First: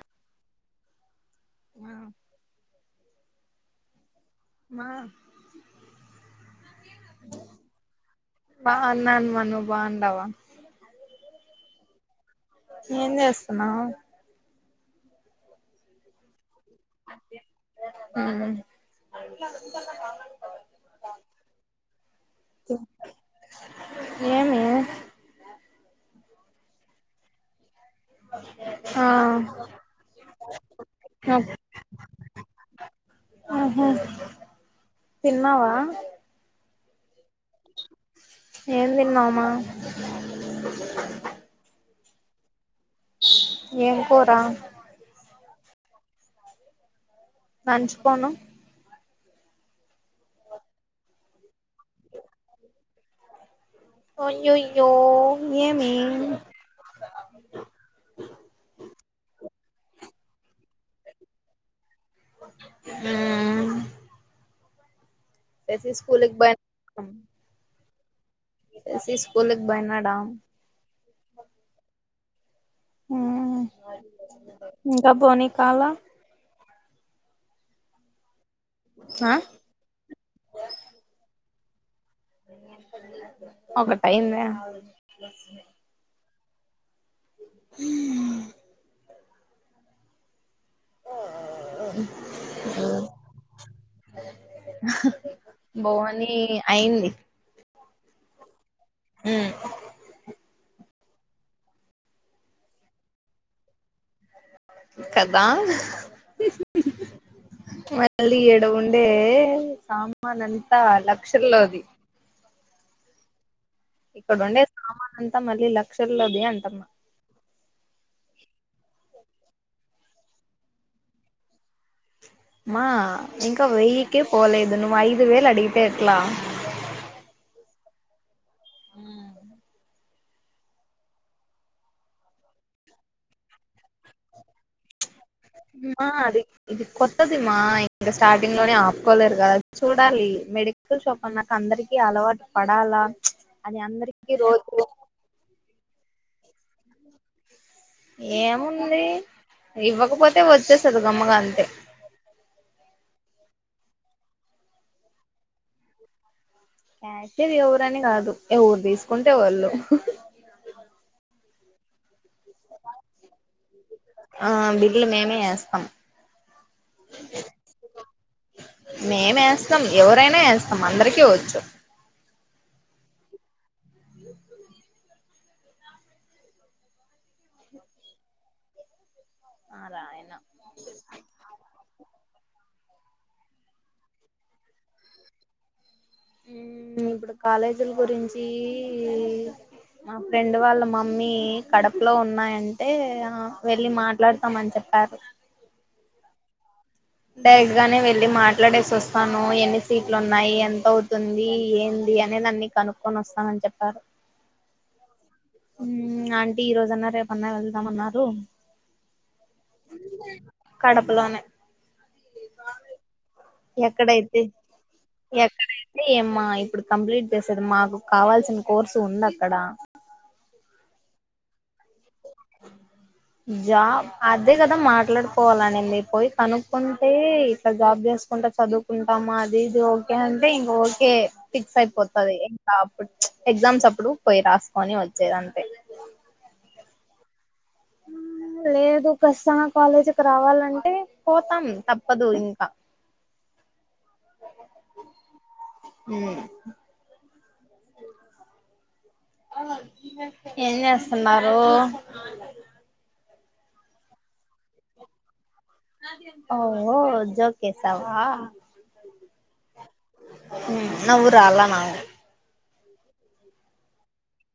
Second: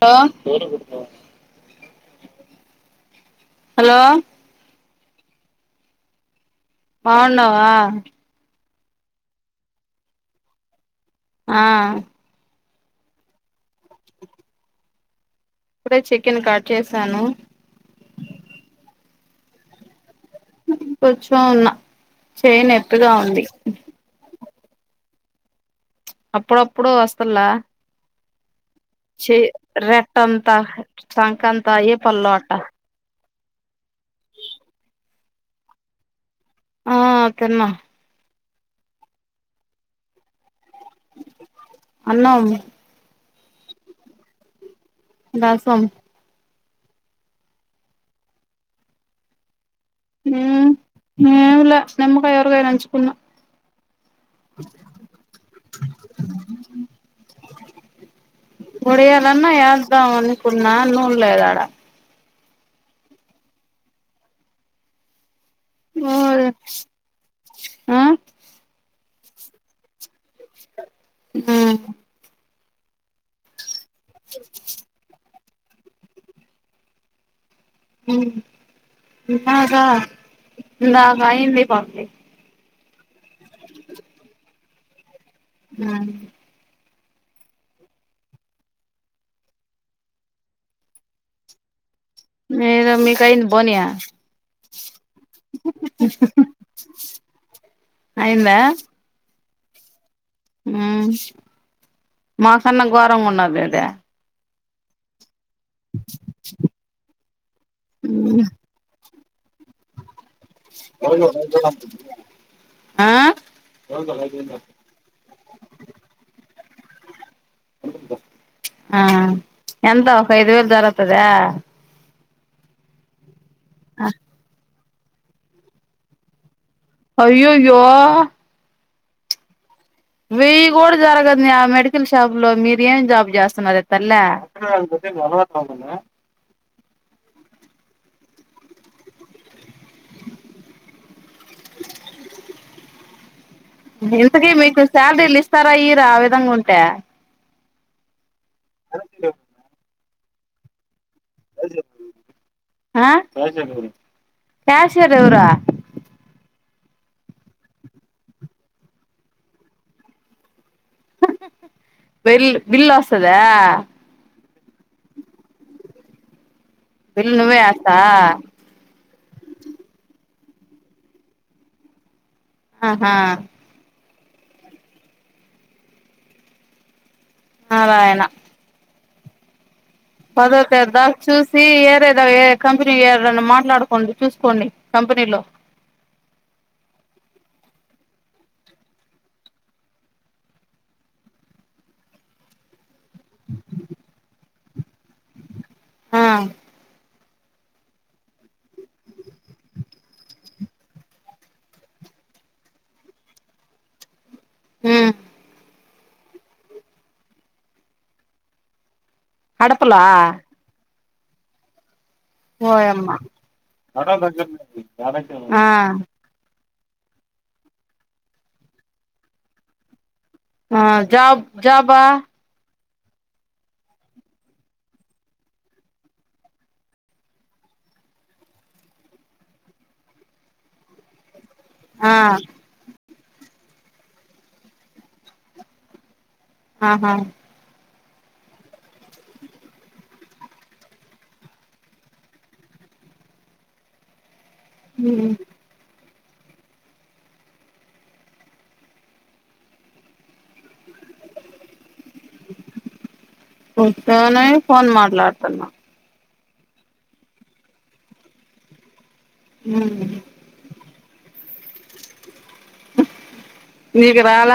లొ ఆ హలో మా బాగున్నావా బావున్నానమ్మ నవ్వు బాగున్నావా ఆ ఏం చేస్తున్నావ్ ఇప్పుడె చికెన్ కట్ చేసాను [unintelligible] కుచ్చో ఉన్న చెయ్ నెప్పిగా ఉంది ఏమైంది అప్పుడప్పుడు వస్తల్ల [unintelligible] చె రెట్ అంతా సంకంతా ఏ పల్లో అట ఆహ తిన్నావా ఆ తిన్నా ఏం తిన్నావ్ మా అన్నాం ఏం కూర రాసం నంచుకోను ఉమ్ ఏంలే నిమ్మకాయ్ ఊరగాయ్ నంచ్చుకున్న అయ్యయ్యో ఏమీ ఒడియాలన్ చ్ద్దాం అనుకున్నా నూన్ లేదాడ ఉమ్ యసి స్కూల్ బన్ ఆ యసి స్కూలు కి బయినాడ ఉమ్ ఉమ్ ఇంకాబోనీ కాల ఉమ్ ఆ ఇందాక ఇందాక అయింది పంది ఒక టైంద ఉమ్ హ ఓ [unintelligible] మీదో మికయెంద బోన బోని అయింది అయందా ఉమ్ ఉమ్ మాకన్నా ఘోరంగా ఉన్నది ఏందే కదా మళ్ళీ ఎడ ఉండే ఏ సామాన్ అంతా లక్షల్లోది ఆ ఇక్కడు ఉండే సామాన్ అంతా మళ్ళీ లక్షల్లోది అంటన్నా ఆ ఎంత ఒక ఐదు వేలు జరత్తాద్యా మా ఇంకా వెయ్యికే పోలేదు నువ్వు ఐదు వేలు అడిగితే ఎట్లా? అయ్యోయ్యో ఉమ్ వెయ్యి కూడా జరగదని ఆ మెడికల్ షాప్ లో మీరు ఏం జాబ్ చేస్తున్నారే తల్ల? వదలత్నావ్ కదా మా అది ఇది కొత్తదిమ్మా ఇంకా స్టార్టింగ్ లోనే ఆపుకోలేరు కదా చూడాలి, మెడికల్ షాప్ అన్నాక అందరికి అలవాటు పడాలా ప్చ్ ఇంతకీ మీకు సలరీలు ఇస్తారా ఇయ్యరా ఆ విధంగా ఉంటే? ఏముంది ఇవ్వకపోతే వచ్చేస్తది గమ్మగా అంతే ఆ క్యాషియర్ ఎవరా? క్యాషియర్ ఎవరని కాదు, ఎవరు తీసుకుంటే వాళ్ళు వెల్ బిల్ వస్తదా? ఆ బిల్లు మేమే ఏస్తాం. బిల్ నువ్వే ఏస్తా మేమేస్తాం ఎవరైనా ఏస్ మం అందరికి వచ్చు ఆహా నారాయణ ఆ రాయన పదోర్ తర్దా చూసి ఏరే ద ఏ ఏ కంపెనీ ఎవర్ నన్నా మాట్లాడుకోండి, చూసుకోండి కంపెనీలో. ఉమ్ ఇప్పుడు కాలేజీల్ గురించి మా ఫ్రెండ్ వాళ్ళ మమ్మీ కడపలో ఉన్నాయంటే, ఆ వెళ్లి మాట్లాడతాం అని చెప్ కాదు ఆ డైరెక్ట్ గానే వెళ్ళి మాట్లాడేసి వస్తాను, ఎన్ని సీట్లు ఉన్నాయి, ఎంత అవుతుంది, ఏం ఈయనే నన్ని కనుక్కొని వస్తానని చెప్పారు. ఉమ్ ఆంటీ ఈరోజన్న రేపన్నా వెళ్దామన్నారు. కడపలా కడపలోనే ఓ యామ్మా ఎక్కడైతే ఆ ఎక్కడైతే ఏమ్మా ఇప్పుడు కంప్లీట్ చేసేది మాకు కావాల్సిన కోర్సు ఉందక్కడ ఆ జాబ్ జబా [inaudible] జాబ్ అదే కదా మాట్లాడుకోవాలనింది, పోయి కనుక్కుంటే ఇట్లా జాబ్ చేసు కుంట చదువుకుంటామా అది ఇది ఓకే అంటే ఇంగ ఓకే ఫిక్స్ ఆ అయిపోతది ఇంగా అప్పుడు ఎగ్జామ్స్ అప్పుడు పోయి రాసుకొని వచ్చేయ్ అంతే ఆహా ఉ లేదు కచ్చితంగ కాలేజీకి రావాలంటే, పోతాం తప్పదు ఇంక. అ ఉమ్ ఊ ఏం జేస్తున్నారూ ఉత్తగనే ఫోన్ మాట్లాడుతున్న ఓహో జోకేశావా ఉ ఉ నవ్వురాల మా నీకు రాల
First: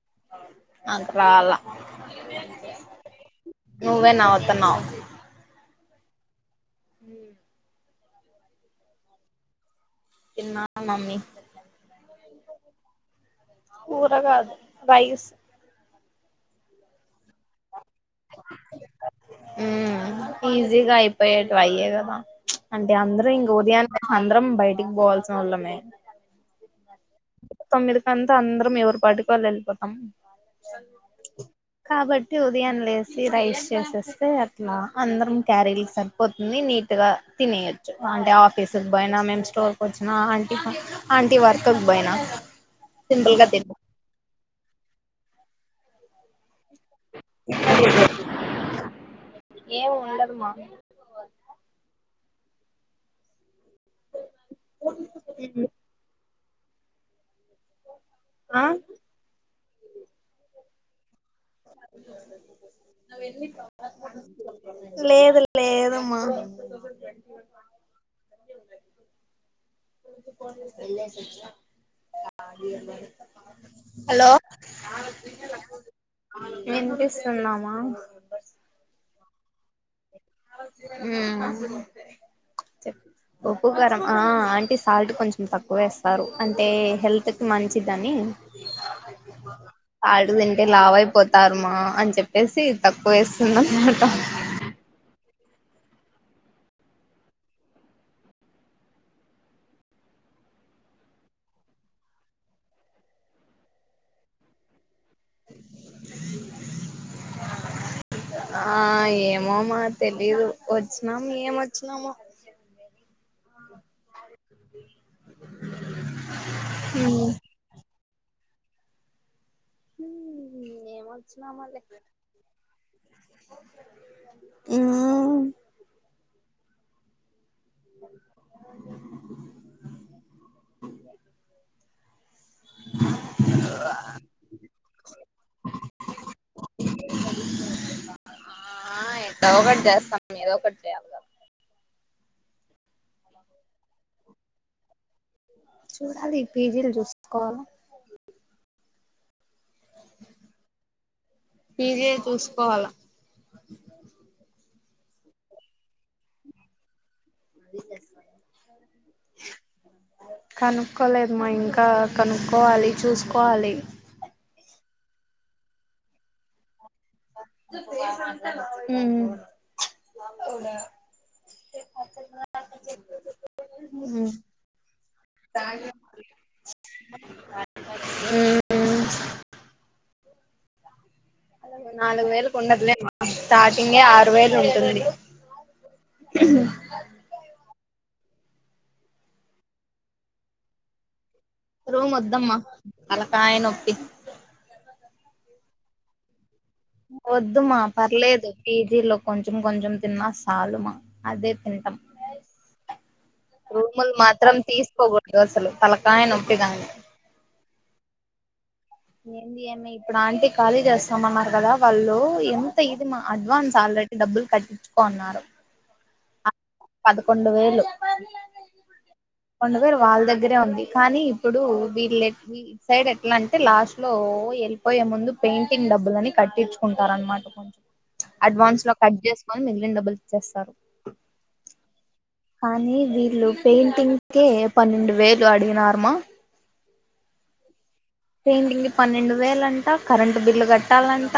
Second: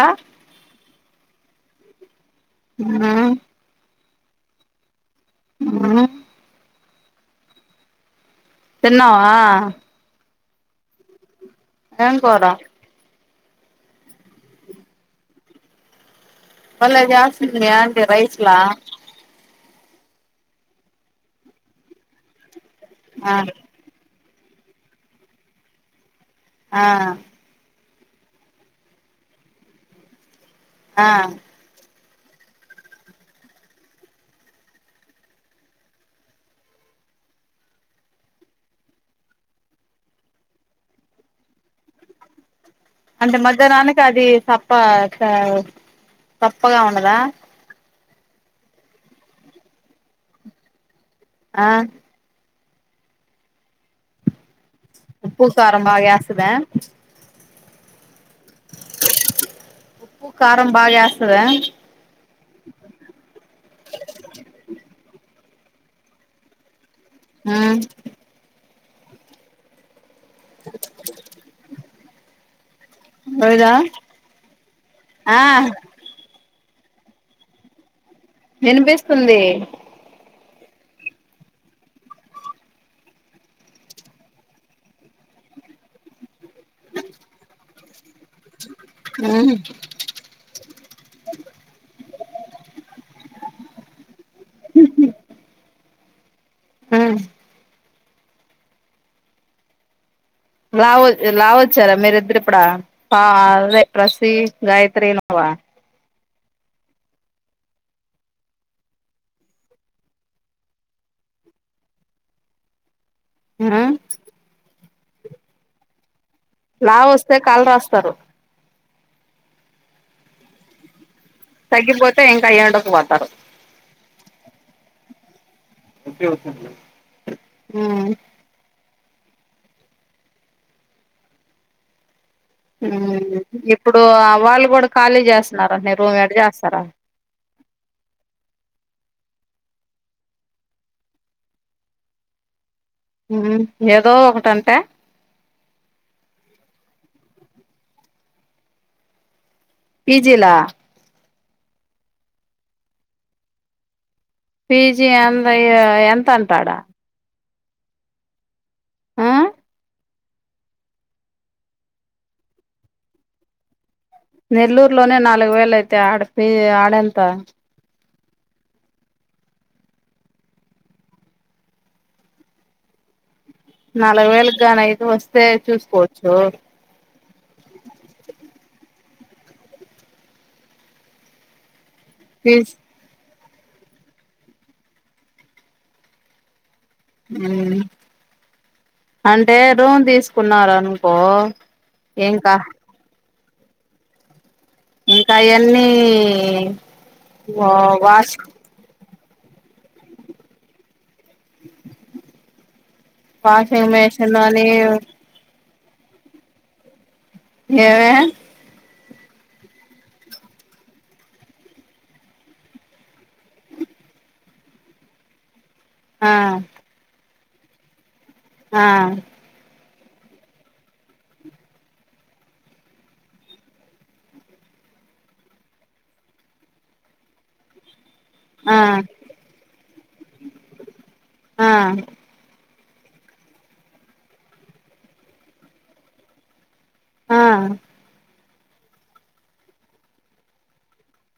నాకు రాలా హ నువ్వె నవ్వుతున్నావ్ ఊ ఉ తిన్నవా తిన్నా మమ్మీ ఏం కూర కూర గాదు రైస్ వళ్ళ గ్యాస్ అంటే రైస్ గ్లా ఉ ఈజీగా అయిపోయేటు అయ్యే రామా అంటే అందరూ ఆ ఇంగు ఉదయాన్నే అందరం బయటికి పోవాల్సిన నోళ్లమే ఆ తొమ్మిది కంత అందరం ఎవరిపాటికి వాళ్ళుము ఎళ్ళిపోతాం ఆ కాబట్టి ఉదయాన్ లేసి రైస్ చేసేస్తే అట్ల అందరం క్యారీలు సరిపోతుంది నీట్ గా తినేయోచ్చు అంటే ఆఫీసు బోయినా మేము స్టోర్కి ఓచ్చిన ఆంటీ అంటి వర్క్ బైనా అంటే మధ్యాహ్నానికి అది సప్ప సా సప్పగా ఉండదా ఏం ఉండదుమా ఆ ఉప్పు కారం బాగాఏస్తదా ఆ కానీ బాగా చేస్ లేదు లే లేదు మ ఆ ఎల్లిసి వచ్చా లేదా హలో ఆ ఏం చేసున్నామా వినిపిస్తుంది ఉ ఉప్పుకారాము ఆ ఆంటీ సాల్ట్ కొంచెం తక్కువేస్తారు అంటే హెల్త్ కి మంచిదని ఉ హు ఆడు తింటే లావయిపోతారుమా అని చెప్పేసి తక్కువ వేస్తుంద అనమాట ఆ లావ లావోచ్చార మీరద్దరు ఇప్పుడా పాదే రసి గాయత్రి నావా ఆ ఆ ఏమో మరి తెలీదు వచ్చినాము ఏమొచ్చినామో తెలీదు ఆ లావు వస్తే కాలర్ వస్తారు హు ఏమో హు తగ్గిపోతే ఇంకా ఏడుకు పోతారు [unintelligible] ఉమ్ ఇప్పుడు వాళ్ళు కూడ ఖాళీ చేస్తున్నారంటనే ఎటు చేస్తారు ఆ ఏట్టో ఒకటి చేస్తాం ఏదో ఒకటి చేయాలి కదా హు ఏదో ఒకటంటే చూడాలి పీజీలు చూసుకో పీజీలా పీజీ ఏ చూసుకోవాల పీజీ ఏందో ఎంత అంట ఆడ ఆ అది కనుక్కోలేదుమ ఇంకా కనుక్కోవాలి చూసుకోవాలి నెల్లూరు లోనే నాలుగు వేలు అయితే ఆడపి ఆడ హు చె నాలుగు వేలు గానీ అయితే వస్తే చూసుకోచ్చు హు నాలుగు వేలకు ఫీజ్ ఉండదులే స్టార్టింగే ఆరు వేలు ఉంటుంది అంటే రూమ్ తీసుకున్నారు అనుకో రూమ్ ఇంకా ఒద్దమ్మా తలకాయ నొప్పి ఇంకా అయన్నీ వద్దుమా వాష్ పర్లేదు పీజీలో కొంచెం కొంచెం తిన్నా సాలుమ అదే తింటాం వాషింగ్ రూములు మెషిన్ మాత్రం అని తీసుకోకూడదు అసలు తలకాయ్ నొప్పి [unintelligible] ఏమి ఏంది ఏమి ఇప్పుడు ఆంటీ ఖాళీ చేస్తామన్నారు కదా వాళ్ళు ఎంత ఇది అడ్వాన్స్ ఆ డబ్బులు కట్టించుకోన్నారు ఆ పదకొండు వేలు ఆ పదకొండు వాళ్ళ దగ్గరే ఉంది కానీ ఇప్పుడు వీళ్ళ సైడ్ ఎట్లా అంటే లాస్ట్ లో ఎల్ పోయే ముందు పెయింటింగ్ డబ్బులు అని కట్టించుకుంటార అన్నమాట కొంచెం ఆ అడ్వాన్స్ లో కట్ చేసుకొని మిగిలిన డబ్బులు ఇచ్చేస్తారు ఆ కానీ వీళ్ళు పెయింటింగ్ కే పన్నెండు వేలు అడిగినారుమా ఆ పెయింటింగ్కి పన్నెండు వేల అంట కరెంటు బిల్లు కట్టాలంట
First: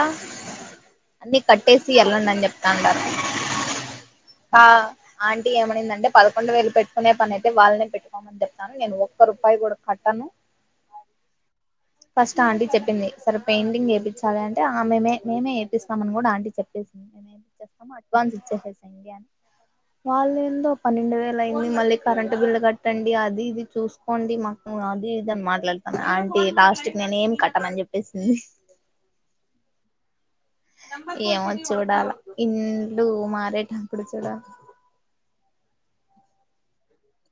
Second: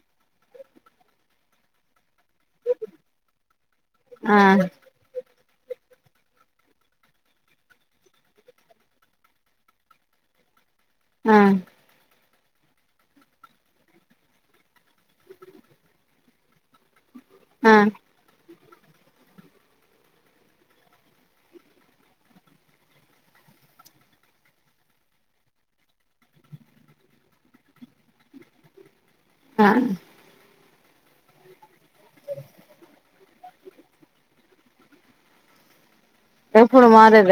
అన్ని కట్టేసి ఏళ్ళండి చెప్తండరు ఆ ఏమైందంటే పదకొండు వేలు పెట్టుకునే పని అయితే వాళ్ళనే పెట్టుకోమని చెప్తాను నేను ఒక్క రూపాయి కూడా కట్టాను ఆ ఫస్ట్ ఆంటీ చెప్పింది సరే పెయింటింగ్ ఏపిచ్చాలి అంటే ఆ మేమే మేమే ఏపిస్తామ అని కూడా ఆంటీ చెప్ ఆ అడ్వాన్స్ ఇచ్చేసేయ్ [inaudible] వాళ్ళు ఏందో పన్నెండు వేల అయింది మళ్ళీ కరెంటు బిల్లు కట్టండి అది ఇది చూసుకోండి మాకు అది ఇదని మాట్లాడుతాను ఆంటీ లాస్ట్ కి నేను ఏం కట్టనని చెప్పేసింది ఆ ఏమో చూడాల ఇంలు మారేటప్పుడు చూడాలి ఎప్పుడు మాదిద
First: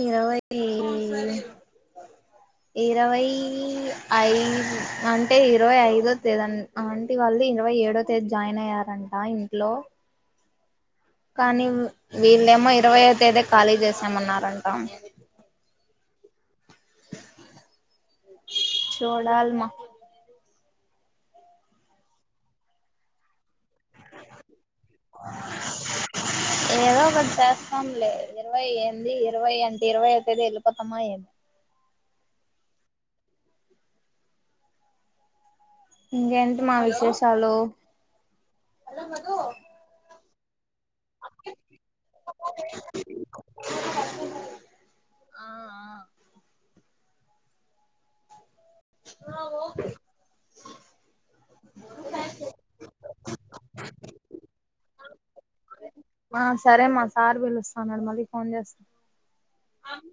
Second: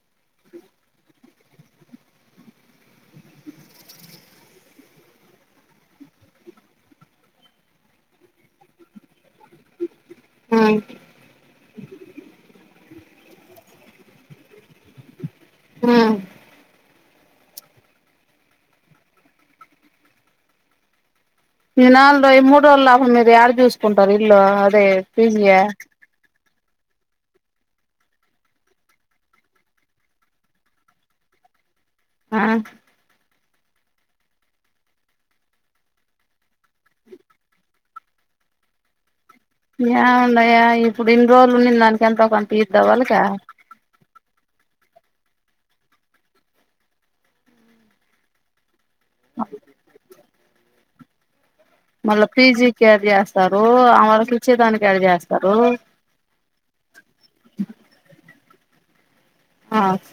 ఈ అవ్వ ఇది ఇరవై ఐ అంటే ఇరవై ఐదో తేద ఆంటి వాళ్ది ఇరవై ఏడో తేదీ జాయిన్ అయ్యారంట ఇంట్లో అ కానీ వీళ్ళేమో ఇరవైయో తేదీ ఖాళీ చేసామన్నారంట ఆ చూడాల్మా ఈ నాలుగు రోజ మూడు రోజుల లాభం మీరు డ చూసుకుంటారు ఇల్లు అదే పీజీయ ఏదో ఒకటి చేస్తాంలే ఇరవై ఏమిది ఇరవై అంటే ఇరవై అవుతేద వెళ్ళిపోతామా ఏమి ఆ ఇంగ ఎంటీ మా విశేషాలు హలో మధు యా ఉండయా ఇ ఇప్పుడు ఇన్ని రోజులు నిన్న దానికి ఎంత ఒకంత ఇద్దావా అలకా ఆ ఆ అ ఓ మళ్ళా పీజీకి ఏది చేస్తారు ఆ వాళకి ఇచ్చే దానికి ఎది చేస్తారు ఆ సరే మా సార్ పిలుస్తన్నాడు మళ్ళి ఫోన్ చేస్త ఆ స